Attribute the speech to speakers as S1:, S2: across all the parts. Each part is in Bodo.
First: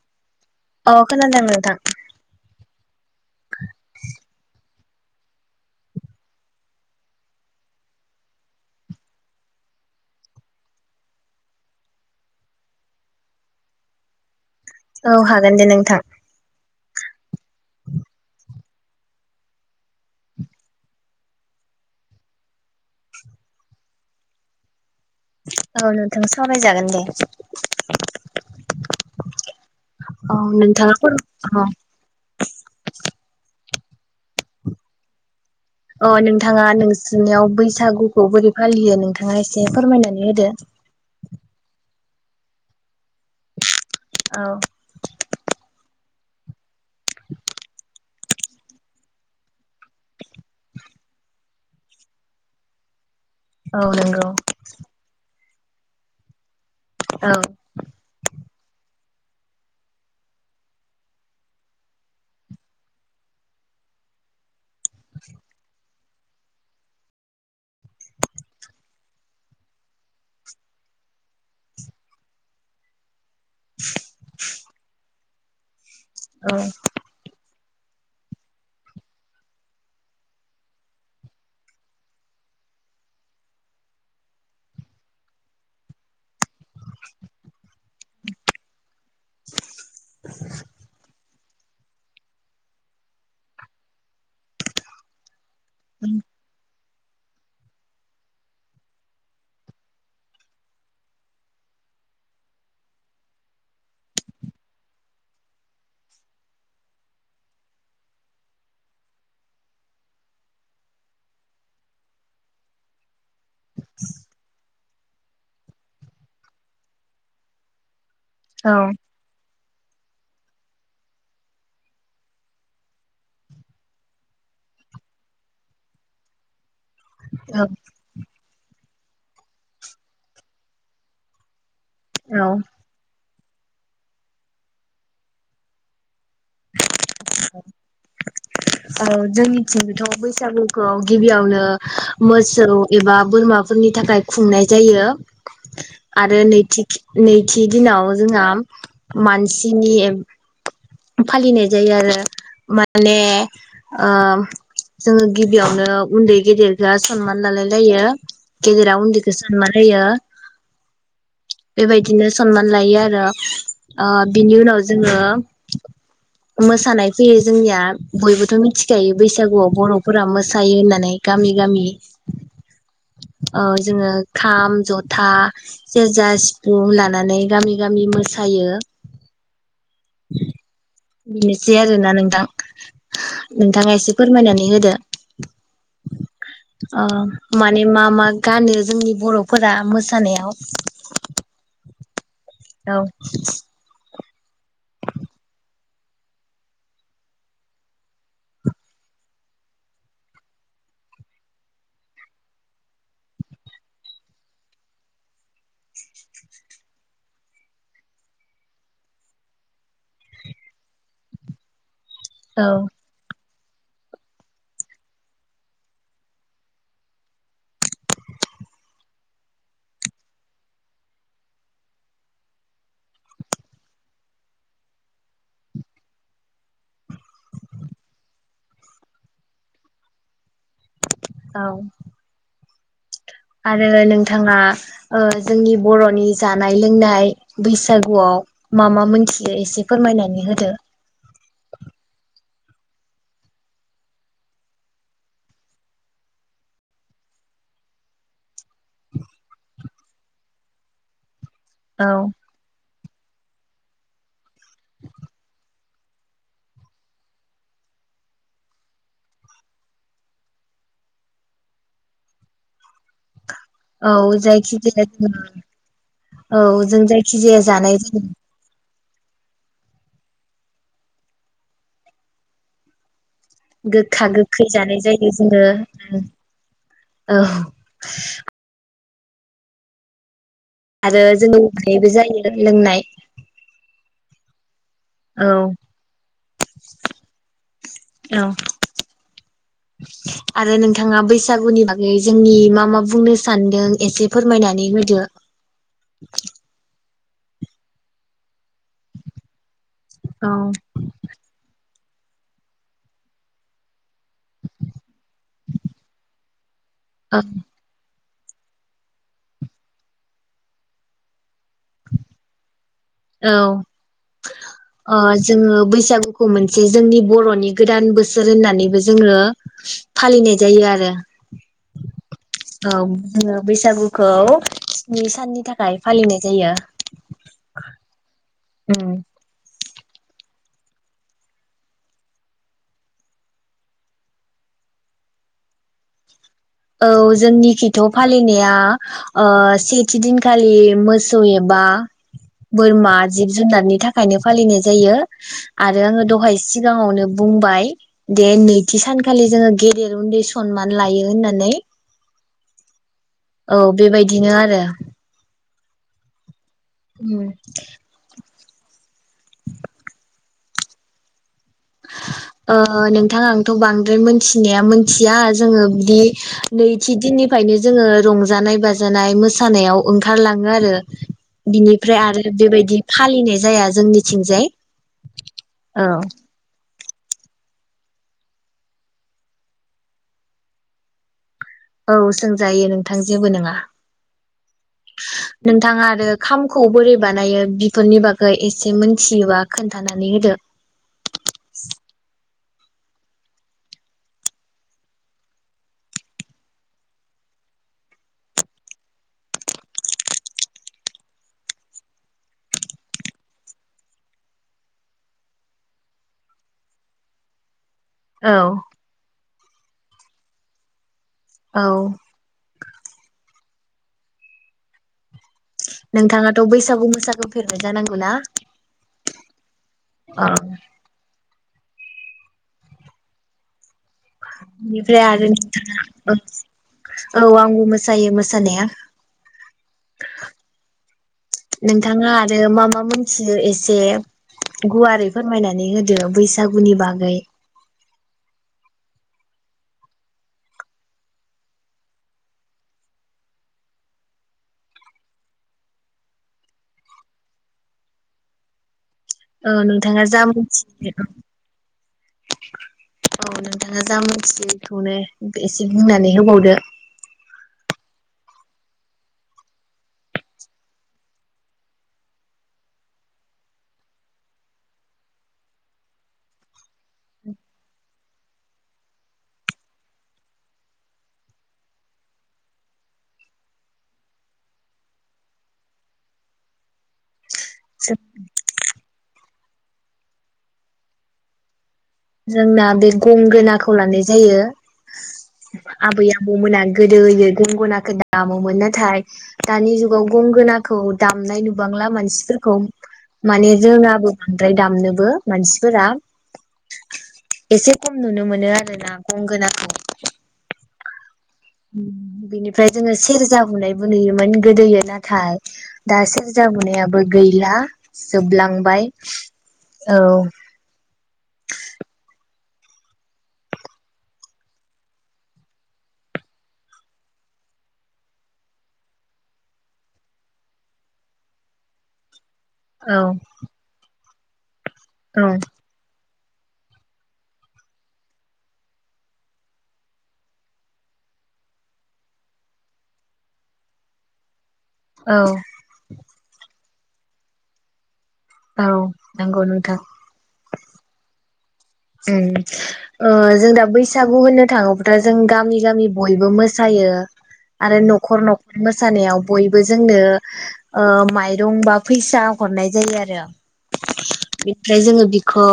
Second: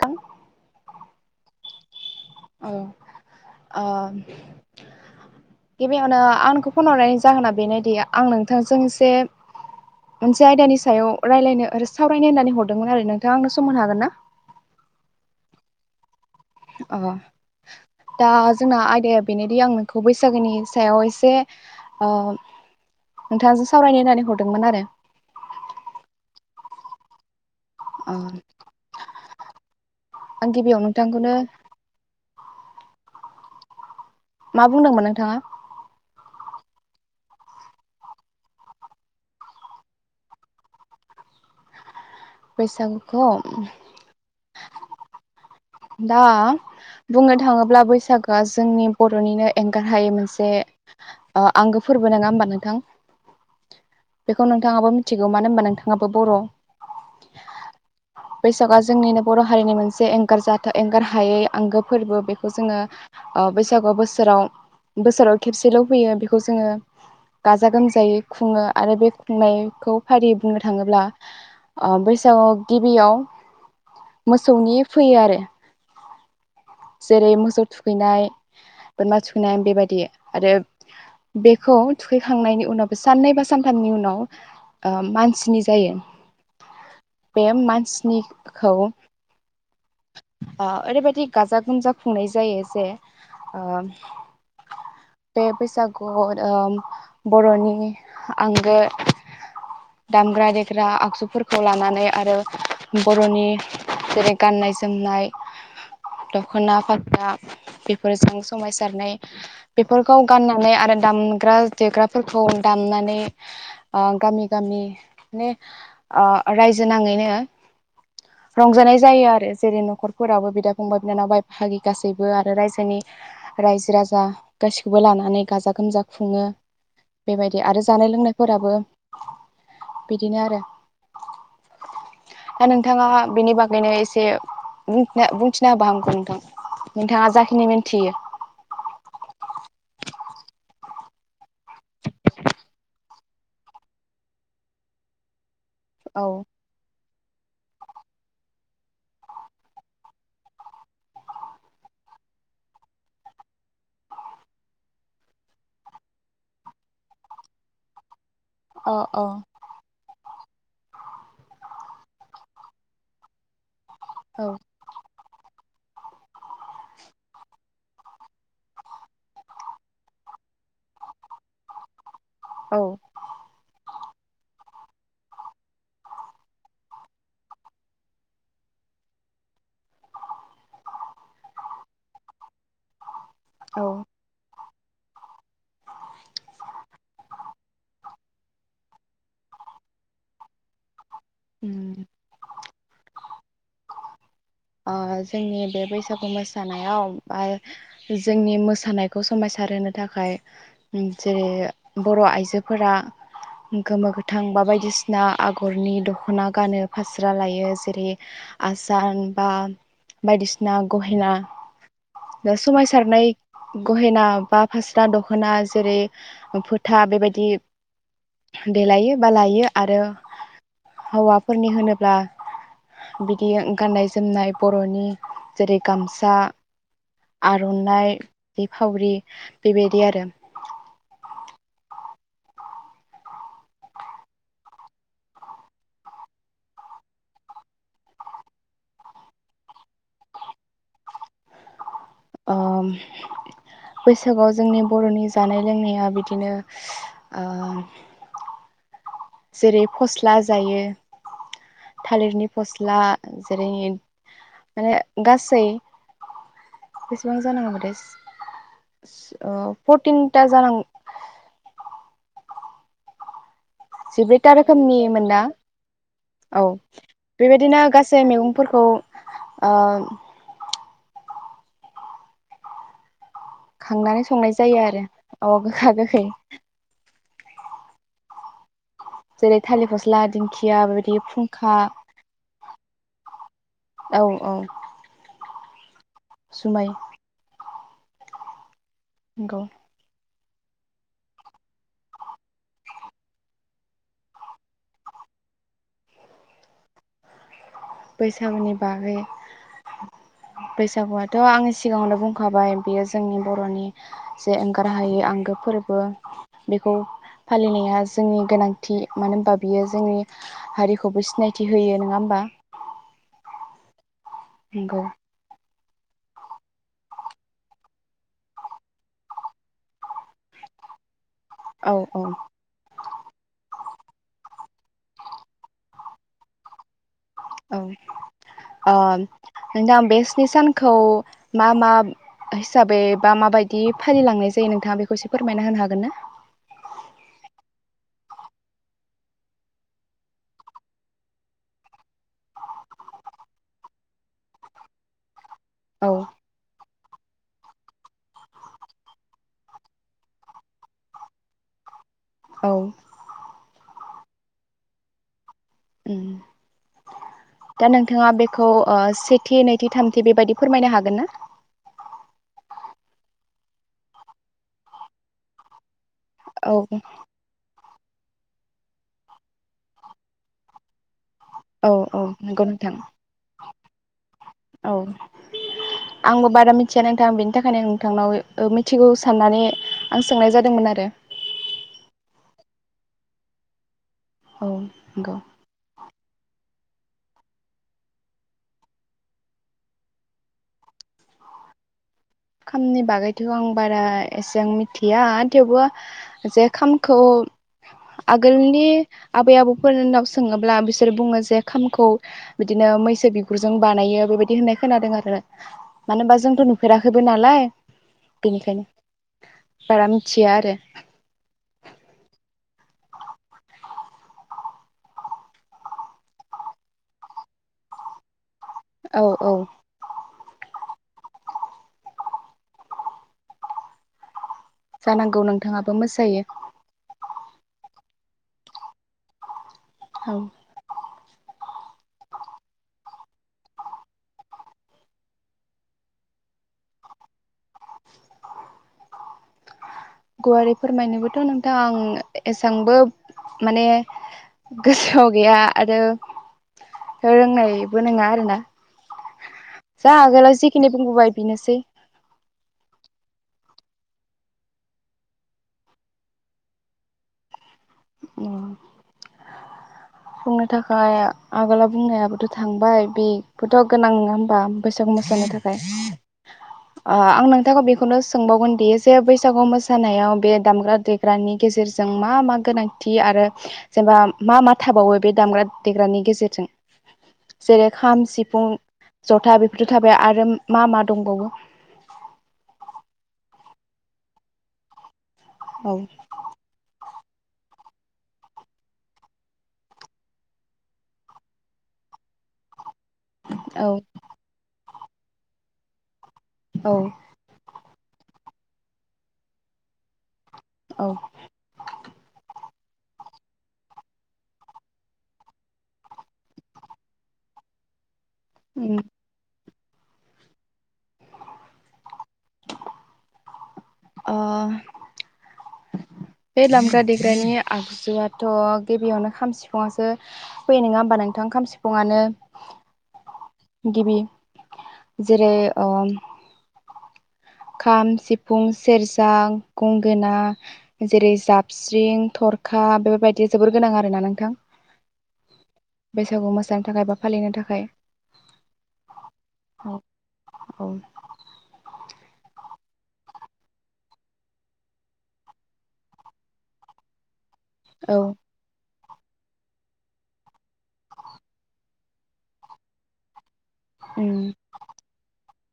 S1: खां
S2: अ खोनादों नोंथां।
S1: औ ओ गिबियावनो आंखौ फन हरनायनि जाहोना बेनोदि आं नोंथांजों एसे मोनसे आयदानि सायाव रायलायनो आरो सावरायनो होननानै हरदोंमोन आरो नोंथाङा आंनो समनो हागोन ना?
S2: औ हागोन दे नोंथां।
S1: अ दा जोंना आयदाया बेनोदि आं नोंखौ बैसागोनि सायाव एसे ओ नोंथांजों सावरायनो होननानै हरदोंमोन आरो
S2: औ नोंथां सावराय जागोन दे।
S1: अ
S2: औ
S1: आं गिबियाव
S2: नोंथां फोर
S1: नोंथांखौनो
S2: अ
S1: मा बुंदोंमोन नोंथाङा?
S2: अ नोंथाङा नोंसोरनियाव बैसागुखौ बोरै फालियो नोंथाङा एसे फोरमायनानै होदो।
S1: बैसागुखौ
S2: औ
S1: दा बुंनो थाङोब्ला बैसागोआ जोंनि बर'नि नों एंगारहायै मोनसे आंगो फोरबो नङा होमबा नोंथां।
S2: औ नंगौ
S1: बेखौ नोंथाङाबो मिथिगौ। मानो होनोमबा नोंथाङाबो बर'।
S2: औ
S1: बैसागुआ जोंनिनो बर'हारिनि मोनसे एंगारज एंगार हायै आंगो फोरबो बेखौ जोङो बैसागु बोसोराव बोसोराव खेबसेल फैयो बेखौ जोङो गाजा गोमजायै खुङो आरो बे खुंनायखौ फारियै बुंनो थाङोब्ला ओ बैसागआव गिबियाव मोसौनि फैयो आरो जेरै मोसौ थु थुखैनाय बोरमा थुखैनाय बेबायदि आरो बेखौ थुखैखांनायनि उनावबो साननै बा सानथामनि उनाव मानसिनि जायो। बे मानसिनिखौ। अ ओरैबादि बिदि गाजा गोमजा खुंनाय जायो जे ओ बे बैसागु ओम बर'नि आंगो दामग्रा देग्रा आगजुफोरखौ लानानै आरो बर'नि जेरै गाननाय जोम जोमनाय दखना फाथा बेफोरजों समायसारनाय बेफोरखौ गाननानै आरो दामग्रा देग्राफोरखौ दामनानै ओ गामि गामि ने ओ रायजो नाङैनो
S2: औ
S1: रंजानाय जायो आरो जेरै नखरफोरावो बिदा फंबाय बिनानाव बाय बाहागि गासैबो आरो रायजोनि रायजो राजा गासैखौबो लानानै गाजा गोमजा खुङो बेबायदि आरो जानाय लोंनायफोराबो बिदिनो आरो
S2: औ औ
S1: दा नोंथाङा बिनि बागैनो एसे बुंथिना बुंथिना होबा हामगौ नोंथां नोंथाङा जाखिनि मिन्थियो
S2: औ जोंनिथिं थ' बैसागुखौ गिबियावनो मोसौ एबा बोरमाफोरनि थाखाय खुंनाय जायो
S1: औ
S2: आरो नैथि नैथि दिनाव जोंहा मानसिनि एब फालिनाय जायो आरो माने ओ जोङो गिबियावनो उन्दै गेदेरजो सनमान लालायलायो गेदेरा
S1: अ अ
S2: उनदैखो सनमान होयो बेबायदिनो सनमान लायो आरो ओ
S1: औ
S2: बिनि उनाव जोङो मोसानाय फैयो जोंनिया बयबोथ' मिथिखायो बैसागुआव बर'फोरा मोसायो होननानै गामि गामि
S1: औ
S2: औ जोङो खाम जथा सेरजा सिफुं लानानै गामि गामि मोसायो । बिनोसै आरोना नोंथां
S1: औ
S2: नोंथाङा एसे फोरमायनानै नानै होदो ओ माने मा मा गानो जोंनि बर'फोरा मोसानायाव
S1: [unintelligible]
S2: औ
S1: ओ जोंनि बे बैसागु मोसानायाव बा जोंनि मोसानायखौ समायसार होनो थाखाय जेरै बर' आइजोफोरा गोमो गोथां बा बायदिसिना आगरनि दखना गानो फास्रा लायो जेरै आसान बा बायदिसिना गहेना जा
S2: औ
S1: समायसारनाय गहेना बा फास्रा दखोना जेरै फोथा बेबायदि देलायो बा लायो आरो हौवाफोरनि होनोब्ला बिदि गाननाय ज जोमनाय बर'नि जेरै गामसा आरनाइ बिफावरि बेबायदि आरो
S2: औ आरो नोंथाङा ओ जोंनि ओ बर'नि जानाय लोंनाय बैसागुआव मा मा मोनथियो एसे फोरमायनानै होदो
S1: ओम बैसागोआव जोंनि बरनि जानाय लोंनाया बिदिनो स ओ जेरै फस्ला जायो
S2: औ
S1: थालिरनि फस्ला जेरै माने गासै बेसेबां जानागौमोन्थाय ओ फरटिनता जानांग
S2: औ
S1: जिब्रैथा रोखोमनि
S2: जायखिजाया जोङो
S1: मोनना
S2: औ जों जायखि जाया
S1: बेबायदिनो
S2: जानाय
S1: गासै
S2: जायो
S1: मैगंफोरखौ ओ खांनानै
S2: गोखा
S1: संनाय
S2: गोखै
S1: जायो आरो
S2: जानाय जायो
S1: औ
S2: जोङो
S1: गोखा गोखै
S2: औ
S1: जेरै थालिर फस्ला दिंखि
S2: आरो जोङो उखायबो जायो लोंनाय
S1: औ औ
S2: औ [unintelligible]
S1: जुमाय
S2: औ
S1: नोंगौ
S2: आरो नोंथाङा बैसागुनि बागै जोंनि मा मा बुंनो सानदों एसे फोरमायनानै होदो
S1: बैसागुनि बागै
S2: औ
S1: बैसागुआथ‌ आं सि सिगाङावनो बुंखाबाय बियो जोंनि बर'नि जे एंगारहायै आंगो फोरबो बेखौ
S2: औ
S1: फालिनाया जोंनि गोनांथि मानो होनबा बियो जोंनि हारिखौबो सिनायथि होयो नोङा होमबा
S2: औ
S1: नंगौ
S2: अ जोङो बैसागुखौ मोनसे जोंनि बरनि गोदान बोसोर होननानैबो जोङो फालिनाय जायो आरो
S1: औ औ
S2: औ जोंओ बैसागुखौ स्नि साननि थाखाय फालिनाय जायो
S1: आम नोंथां बे स्नि सानखौ मा मा हिसाबै बा माबायदि फालिलांनाय जायो नोंथाङा बेखौ एसे फोरमायना होनो हागोन ना?
S2: औ जोंनि खिथ फालिनाया सेथि दिनखालि मोसौ एबा बोरमा जिब जुनारनि थाखायनो फालिनाय जायो।
S1: औ
S2: आरो‌ दहाय सिम सिगाङावनो बुंबाय दे नैथि सानखालि जोङो गेदेर उन्दै सनमान लायो होननानै। नै
S1: औ
S2: औ बेबायदिनो आरो
S1: उम
S2: उम
S1: दा नोंथाङा ओ अ सेथि नैथि थामथि बेबायदि फोरमायनो हागोन ना?
S2: नोंथां आंथ बांद्राय मोनथिनाया मोनथिया जोङो बि
S1: औ
S2: नैथि दिननिफ्रायनो जोङो रंजानाय बाजानाय मोसानायाव ओंखारलाङो आरो
S1: औ औ
S2: बिनिफ्राय आरो
S1: नंगौ नोंथां
S2: बेबायदि फालिनाय जाया जोंनिथिंजाय औ।
S1: थिया नोंथां बेनि थाखायनो नोंथांनाव ओ मिथिगौ साननानै आं सोंनाय जादोंमोन आरो।
S2: औ सोंजायो नोंथां जेबो नोङा।
S1: औ नंगौ
S2: नोंथाङा आरो खाम। खौ बोरै बानायो बिफोरनि बागै एसे मिथियोबा खोन्थानानै होदो।
S1: खामनि बागैथ' आं बारा एसां मिथिया थेवबो जे खामखौ आगोलनि आबै आबौफोरनाव सोङोब्ला बिसोरो बुङो जे खामखौ बिदिनो मैसो बिगुरजों बानायो बेबायदि होननाय खोनादों आरो मानो होनबा जोंथ' नुफेरा होबो नालाय
S2: औ
S1: बेनिखायनो। बारा मिथिया आरो।
S2: औ। नोंथाङाथ' बैसागु मोसागोफेरनाय जानांगौ ना?
S1: औ औ।
S2: औ बेनिफ्राय
S1: जानांगौ
S2: आरो
S1: नोंथाङाबो
S2: नोंथाङा,
S1: मोसायो
S2: औ आंबो मोस मोसायो मोसानाया।
S1: औ।
S2: नोंथाङा आरो मा मा मोनथियो एसे गुवारै फोरमायनानै होदो बैसागुनि बागै।
S1: गुवारै फोरमायनोबोथ' नोंथां आं एसेबांबो माने गोसोआव गैया आरो रोंनायबो नोङा आरोना।
S2: औ
S1: जा
S2: नोंथाङा
S1: आगोलाव जिखिनि
S2: मोनथियो
S1: बुंबोबाय बिनोसै।
S2: औ नोंथाङा जा मिथियो बेखौनो एसे बुंनानै होबावदो।
S1: अह, बुंनो थाखाय आगोलाव बुंनायाबोथ' थांबाय बेबोथ' गोनां नङा होमबा बैसागु मोसानो थाखाय? ओ आं नोंथांखौ बेखौनो सोंबावगोन दि जे बैसागु मोसानायाव बे दामग्रा देग्रानि गेजेरजों मा मा गोनां थि आरो जेनेबा मा मा थाबावो बे दामग्रा देग्रानि गेजेरजों? जेरै खाम सिफुं जथा बेफोर थाबाय आरो मा मा दंबावो?
S2: जोंना बे गंगोनाखौ लानाय जायो।
S1: औ
S2: आबै आबौ मोना गोदोयै गंगोनखौ दामोमोन नाथाय दानि जुगाव गंगोनाखौ दामनाय नुबांला मानसिफोरखौ माने
S1: औ
S2: जोंनाबो बांद्राय दामनो बो मानसिफोरा
S1: औ।
S2: एसे खम नुनो मोनो आरो ना गंगोनाखौ।
S1: औ।
S2: बिनिफ्राय जोङो सेरजा हुनायबो नुयोमोन गोदोयो नाथाय दा सेरजा हुनायाबो गैला।
S1: उम
S2: जोबलांबाय। औ।
S1: ओ, बे लामग्रा देग्रानि आगजुआथ' गिबियावनो खाम सिफुंसो फैनाय नङा होमबा नोंथां? खाम सिफुंआनो
S2: औ औ
S1: जेरै ओम खाम, सिफुं, सेरजा, गंगोना जेरै जाबस्रिं थरखा बेबायदि जोबोर गोनां आरोना नोंथां।
S2: औ
S1: बैसागु मोसानो थाखाय बा फालिनो थाखाय।
S2: औ नंगौ नोंथां।
S1: औ
S2: जों ओ जों दा बैसागु होननो थाङोब्ला जों गामि गामि बयबो मोसायो। आरो न'खर न'खर मो सानायाव बयबो जोंनो ओ माइरं बा फैसा हरनाय जायो आरो।
S1: उम
S2: बेनिफ्राय जोङो बि खौ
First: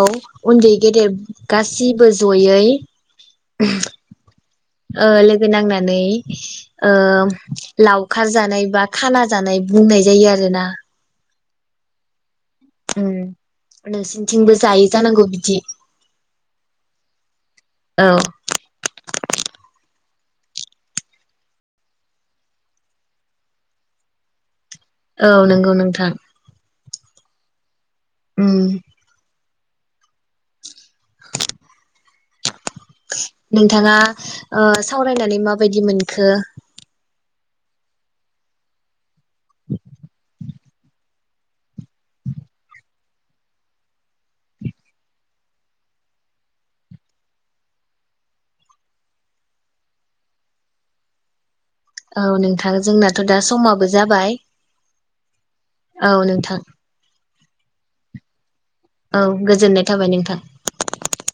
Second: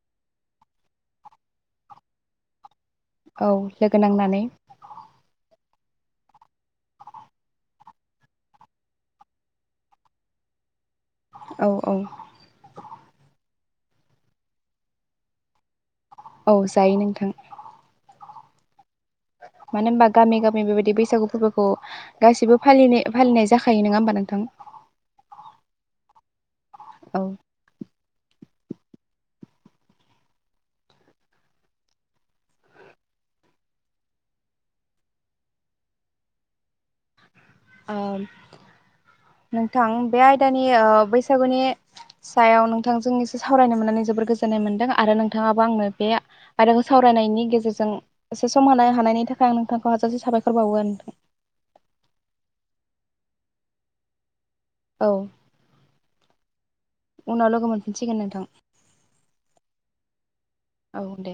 S2: उन्दै गेदेर गासिबो जयै
S1: औ लोगो नांनानै
S2: ओ लोगोनांनानै ओ लावखार जानाय बा खाना जानाय बुंनाय जायो आरोना
S1: औ औ
S2: उम नोंसिनिथिंबो जायो जानांगौ बिदि?
S1: औ जायो नोंथां।
S2: अ
S1: मानो होनबा गामि गामि बेबायदि बैसागु फोरबोखौ गासैबो फालि-फालिनाय जाखायो नङा होमबा नोंथां?
S2: औ नंगौ नोंथां।
S1: औ
S2: उम [unintelligible] नोंथाङा ओ सावरायनानै माबायदि मोनखो?
S1: ओ नोंथां बे आयदानि ओ बैसागुनि सायाव नोंथांजों एसे सावरायनो मोननानै जोबोर गोजोननाय मोनदों आरो नोंथाङाबो आंनो बे आयदाखौ सावरायनायनि गेजेरजों एसे सम होनो हानायनि थाखाय आं नोंथांखौ हाजासे साबायखर बावो नोंथां।
S2: औ नोंथां जोंनाथ' दा समाबो जाबाय
S1: औ
S2: औ नोंथां
S1: उनाव लोगो मोनफिनसिगोन नोंथां
S2: औ गोजोननाय थाबाय नोंथां।
S1: औ दे